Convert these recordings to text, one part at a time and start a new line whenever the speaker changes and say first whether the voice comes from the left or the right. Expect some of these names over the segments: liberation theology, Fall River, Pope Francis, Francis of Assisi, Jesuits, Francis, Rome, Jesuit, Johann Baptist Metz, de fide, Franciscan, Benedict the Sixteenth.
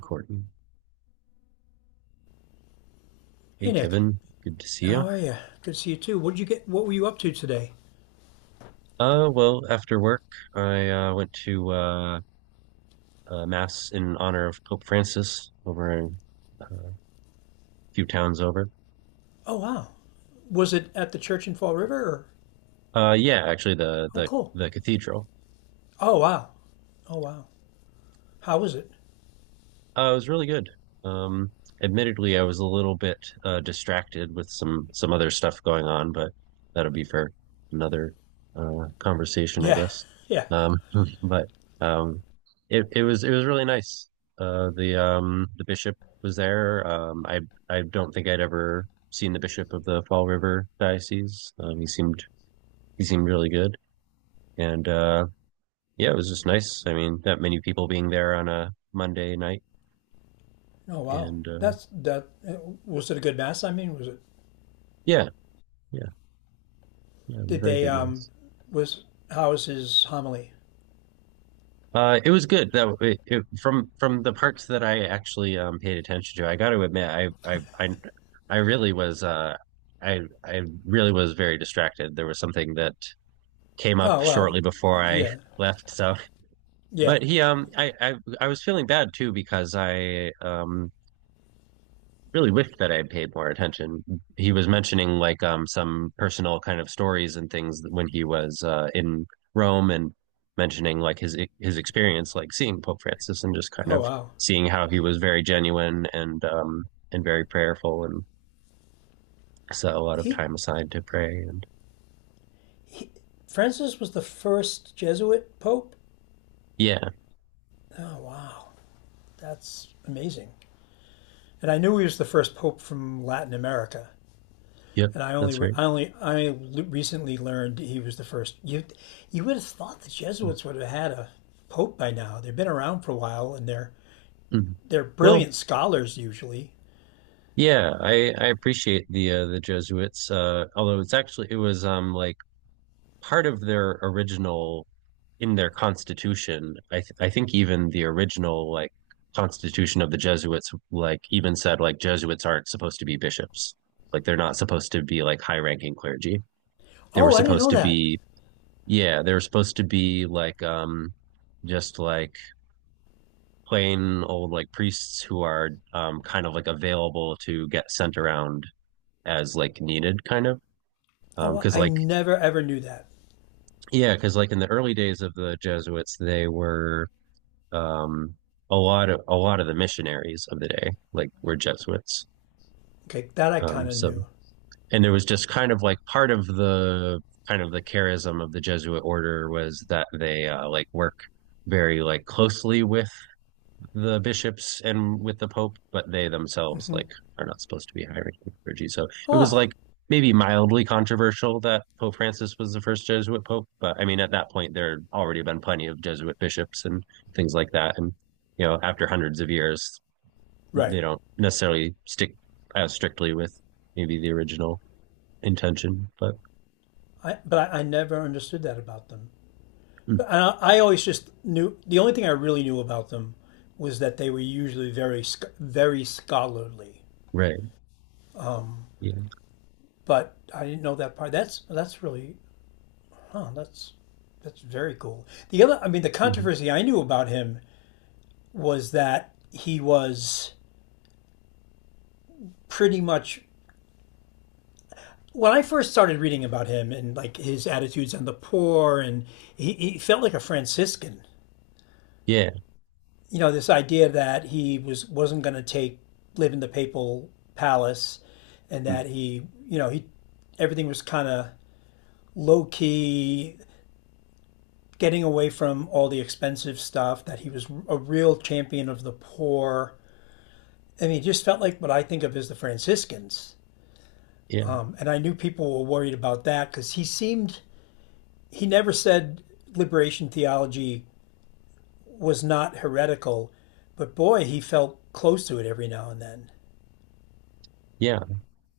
right: Courtney. Hey,
left: Hey Nick,
right: Kevin. Good to see you.
left: how are you? Good to see you too. What did you get? What were you up to today?
right: Well, after work, I went to Mass in honor of Pope Francis over in, uh, a few towns over.
left: Oh wow, was it at the church in Fall River? Or?
right: Yeah, actually, the
left: Oh
right: the
left: cool.
right: the cathedral.
left: Oh wow. Oh wow. How was it?
right: It was really good. Um, Admittedly, I was a little bit distracted with some other stuff going on, but that'll be for another conversation, I
left: Yeah,
right: guess.
left: yeah.
right: Um, but um, it it was it was really nice. The bishop was there. I don't think I'd ever seen the bishop of the Fall River diocese. He seemed really good, and yeah, it was just nice. I mean, that many people being there on a Monday night,
left: Oh wow.
right: and
left: That's that. Was it a good mass? I mean, was it?
right: yeah. Yeah, yeah,
left: Did
right: very
left: they
right: good,
left: um?
right: Max.
left: Was how was his homily?
right: It was good that it, from the parts that I actually paid attention to. I got to admit, I really was I really was very distracted. There was something that came up
left: Oh well,
right: shortly before I
left: yeah,
right: left, so.
left: yeah.
right: But he I was feeling bad too because I really wish that I had paid more attention. He was mentioning some personal kind of stories and things when he was in Rome and mentioning like his experience like seeing Pope Francis and just kind
left: Oh
right: of
left: wow.
right: seeing how he was very genuine and very prayerful and set a lot of
left: He,
right: time aside to pray and
left: he, Francis was the first Jesuit pope.
right: yeah,
left: Oh wow, that's amazing. And I knew he was the first pope from Latin America.
right: yep,
left: And I only,
right: that's right.
left: I only, I recently learned he was the first. You would have thought the Jesuits would have had a pope by now. They've been around for a while, and they're
right: Mhm.
left: they're
right: Well,
left: brilliant scholars usually.
right: yeah, I appreciate the Jesuits. Although it was like part of their original in their constitution, I think even the original like constitution of the Jesuits like even said like Jesuits aren't supposed to be bishops. Like they're not supposed to be like high ranking clergy. They were
left: Oh, I didn't
right: supposed
left: know
right: to
left: that.
right: be yeah, they were supposed to be like just like plain old like priests who are kind of like available to get sent around as like needed kind of
left: Oh,
right: because
left: I
right: like
left: never ever knew that.
right: yeah because like in the early days of the jesuits they were Um, a lot of the missionaries of the day, like were Jesuits.
left: Okay, that I
right: Um,
left: kind of
right: so
left: knew.
right: and there was just kind of like part of the kind of the charism of the Jesuit order was that they like work very like closely with the bishops and with the pope, but they themselves like are not supposed to be hiring clergy. So it was
left: Oh,
right: like maybe mildly controversial that Pope Francis was the first Jesuit pope, but I mean at that point there had already been plenty of Jesuit bishops and things like that, and you know after hundreds of years they
left: right.
right: don't necessarily stick as strictly with maybe the original intention, but
left: I but I never understood that about them.
right: mm,
left: But I always just knew the only thing I really knew about them was that they were usually very scholarly.
right: right, yeah,
left: But I didn't know that part. That's really huh, that's very cool. The other, I mean, the
right: mhm,
left: controversy I knew about him was that he was pretty much when I first started reading about him and like his attitudes on the poor, and he felt like a Franciscan.
right: yeah,
left: You know, this idea that he wasn't going to take live in the papal palace, and
right: mm,
left: that he, you know, he everything was kind of low key, getting away from all the expensive stuff, that he was a real champion of the poor. I mean, he just felt like what I think of as the Franciscans.
right: yeah,
left: And I knew people were worried about that because he seemed, he never said liberation theology was not heretical, but boy, he felt close to it every now and then.
right: yeah,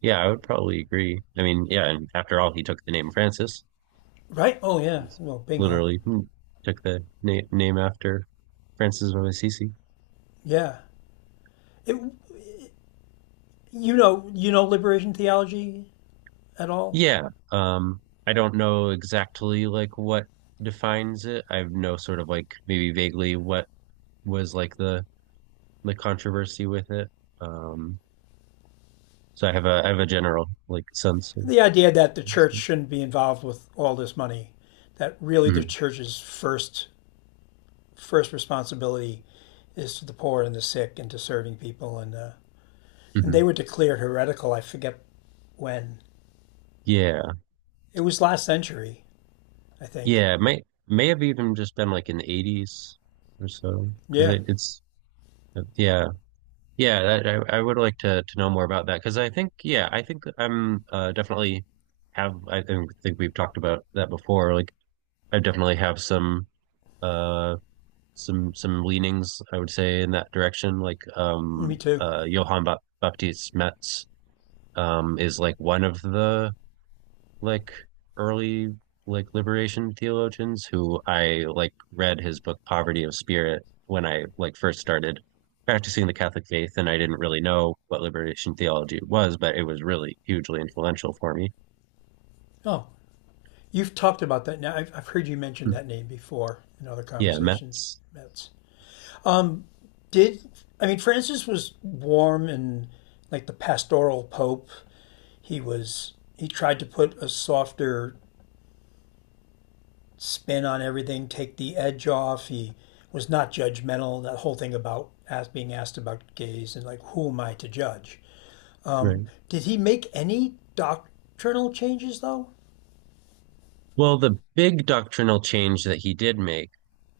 right: yeah. I would probably agree. I mean, yeah, and after all, he took the name Francis.
left: Right? Oh, yeah.
right: He's
left: Well, bingo.
right: literally took the na name after Francis of Assisi.
left: Yeah. It, you know liberation theology at all?
right: Yeah, I don't know exactly like what defines it. I know sort of like maybe vaguely what was like the controversy with it. Um, so I have a general like sense of.
left: The idea that the church
right: So.
left: shouldn't be involved with all this money, that really the
right: Mhm,
left: church's first responsibility is to the poor and the sick and to serving people and
right: mhm.
left: they were declared heretical. I forget when
right: Yeah,
left: it was last century, I think.
right: yeah. It may have even just been like in the 80s or so
left: Yeah,
right: because it's yeah. Yeah, that, I would like to know more about that because I think yeah, I think I'm definitely have I think we've talked about that before. Like I definitely have uh some leanings I would say in that direction.
left: me too.
right: Johann Baptist Metz is like one of the like early like liberation theologians who I like read his book Poverty of Spirit when I like first started practicing the Catholic faith and I didn't really know what liberation theology was, but it was really hugely influential for me.
left: Oh, you've talked about that now. I've heard you mention
right: Mm.
left: that name before in other
right: Yeah,
left: conversations.
right: Metz.
left: That's did I mean Francis was warm and like the pastoral pope he was he tried to put a softer spin on everything, take the edge off. He was not judgmental. That whole thing about ask, being asked about gays and like who am I to judge?
right: Right.
left: Did he make any doctrinal changes though?
right: Well, the big doctrinal change that he did make,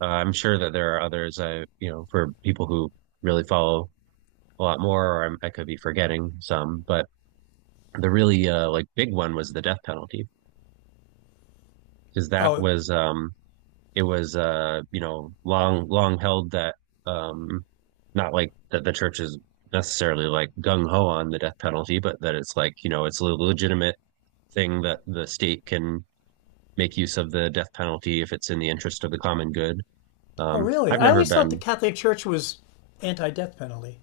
right: I'm sure that there are others, I, you know, for people who really follow a lot more, or I'm, I could be forgetting some, but the really like big one was the death penalty. Because that
left: Oh,
right: was it was you know long long held that um not like that the church is necessarily like gung ho on the death penalty, but that it's like you know it's a legitimate thing that the state can make use of the death penalty if it's in the interest of the common good.
left: oh really?
right: I've
left: I
right: never
left: always thought the
right: been.
left: Catholic Church was anti-death penalty.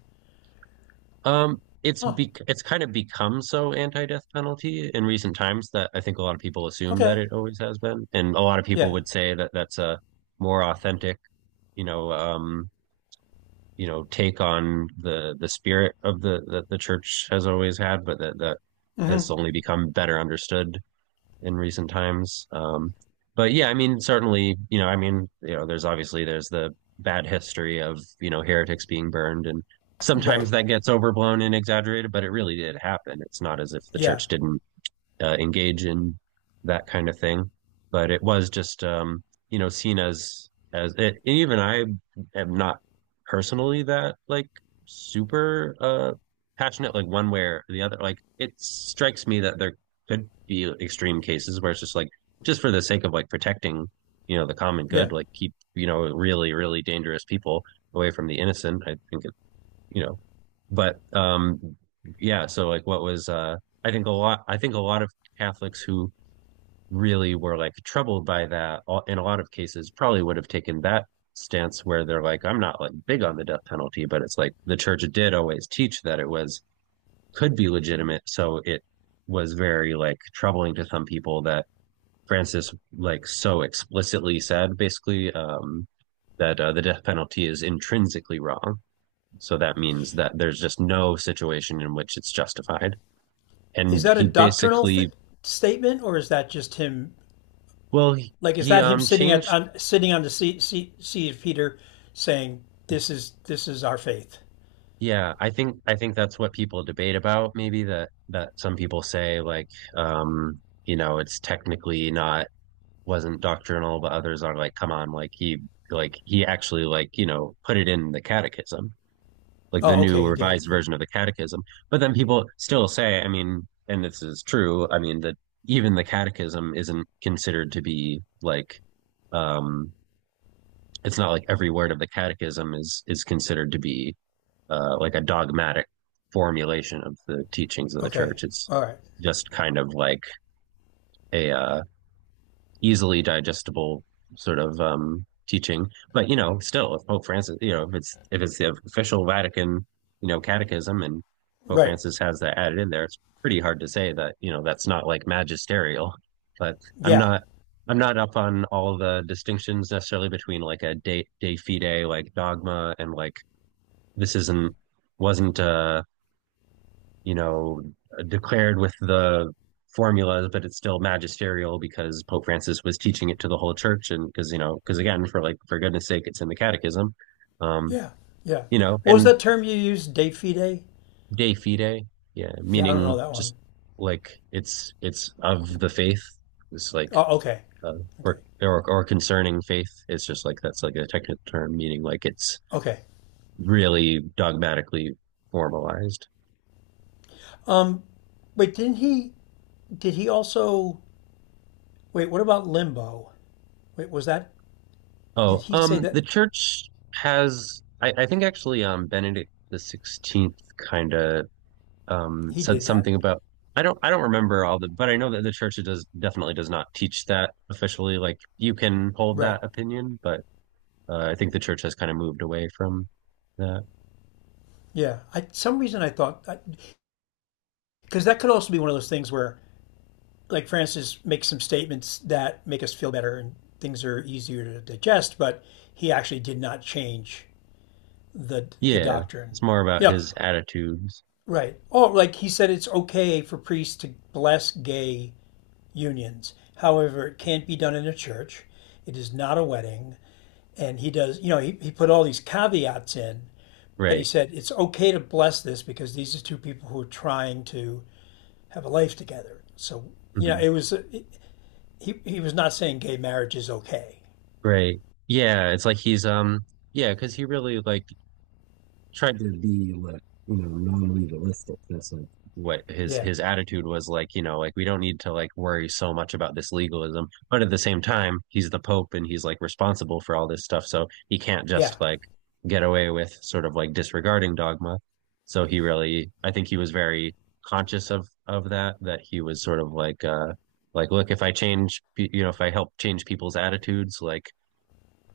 right: It's
left: Oh,
right: it's kind of become so anti-death penalty in recent times that I think a lot of people assume that
left: okay,
right: it always has been, and a lot of people
left: yeah,
right: would say that that's a more authentic, you know, um, you know take on the spirit of the that the church has always had, but that that has
left: hmm
right: only become better understood in recent times. But yeah, I mean, certainly, you know, I mean, you know, there's obviously there's the bad history of you know heretics being burned, and
left: right,
right: sometimes that gets overblown and exaggerated, but it really did happen. It's not as if the
left: yeah,
right: church didn't engage in that kind of thing. But it was just you know seen as it, and even I am not personally that like super passionate like one way or the other. Like it strikes me that there could be extreme cases where it's just like just for the sake of like protecting you know the common good,
left: yeah.
right: like keep you know really really dangerous people away from the innocent. I think you know, but yeah. So like, what was I think a lot. I think a lot of Catholics who really were like troubled by that, in a lot of cases, probably would have taken that stance where they're like, I'm not like big on the death penalty, but it's like the church did always teach that it was could be legitimate. So it was very like troubling to some people that Francis like so explicitly said, basically, that the death penalty is intrinsically wrong so that means that there's just no situation in which it's justified.
left: Is
right: And
left: that a
right: he basically,
left: statement, or is that just him?
right: well, he,
left: Like, is
right: he
left: that him
right: um
left: sitting at
right: changed.
left: on sitting on the seat of Peter, saying, this is our faith."
right: Yeah, I think that's what people debate about. Maybe that that some people say like, you know, it's technically not wasn't doctrinal, but others are like, come on, like he actually like you know put it in the catechism. Like the
left: Oh,
right: new
left: okay, he did.
right: revised
left: Yeah.
right: version of the catechism. But then people still say, I mean, and this is true, I mean, that even the catechism isn't considered to be like, um, it's not like every word of the catechism is considered to be like a dogmatic formulation of the teachings of the
left: Okay.
right: church. It's
left: All right.
right: just kind of like a easily digestible sort of teaching. But you know, still, if Pope Francis, you know, if it's the official Vatican, you know, catechism, and Pope
left: Right.
right: Francis has that added in there, it's pretty hard to say that you know that's not like magisterial. But I'm
left: Yeah.
right: not I'm not up on all the distinctions necessarily between like a de fide like dogma and like this isn't wasn't you know, declared with the formulas, but it's still magisterial because Pope Francis was teaching it to the whole church. And because, you know, because again, for like, for goodness sake, it's in the catechism, um,
left: Yeah. Yeah.
right: you know,
left: What was
right: and
left: that term you used? De fide?
right: de fide, yeah,
left: Yeah, I don't know
right: meaning
left: that one.
right: just like it's of the faith. It's like,
left: Oh, okay.
right: uh,
left: Okay.
right: or, or concerning faith. It's just like, that's like a technical term, meaning like it's
left: Okay.
right: really dogmatically formalized.
left: Um. Wait, didn't he? Did he also? Wait, what about limbo? Wait, was that? Did
right: Oh,
left: he say that
right: the church has, I think actually, Benedict the XVI kind of
left: he
right: said
left: did that?
right: something about. I don't remember all the, but I know that the church does definitely does not teach that officially. Like you can hold
left: Right.
right: that opinion, but I think the church has kind of moved away from that.
left: Yeah. I some reason I thought because that could also be one of those things where like Francis makes some statements that make us feel better and things are easier to digest, but he actually did not change the
right: Yeah,
left: doctrine.
right: it's more about
left: You know,
right: his attitudes,
left: right. Oh, like he said it's okay for priests to bless gay unions. However, it can't be done in a church. It is not a wedding. And he does, you know, he put all these caveats in, but he
right: right?
left: said it's okay to bless this because these are two people who are trying to have a life together. So, you know,
right: Mhm.
left: he was not saying gay marriage is okay.
right: Right. Yeah, it's like he's yeah, because he really like tried to be like you know non-legalistic. That's like what his
left: Yeah,
right: his attitude was like. You know, like we don't need to like worry so much about this legalism, but at the same time, he's the Pope and he's like responsible for all this stuff, so he can't
left: yeah,
right: just like get away with sort of like disregarding dogma. So he really, I think he was very conscious of that. That he was sort of like look, if I change, you know, if I help change people's attitudes, like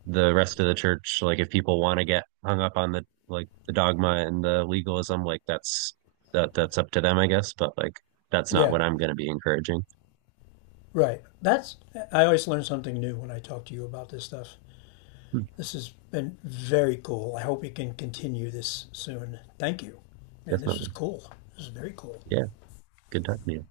right: the rest of the church like if people want to get hung up on the like the dogma and the legalism like that's that that's up to them I guess but like that's not
left: yeah.
right: what I'm going to be encouraging
left: Right. That's I always learn something new when I talk to you about this stuff.
right: Hmm.
left: This has been very cool. I hope we can continue this soon. Thank you. Man, this was
right: Definitely
left: cool. This is very cool.
right: yeah good talking to you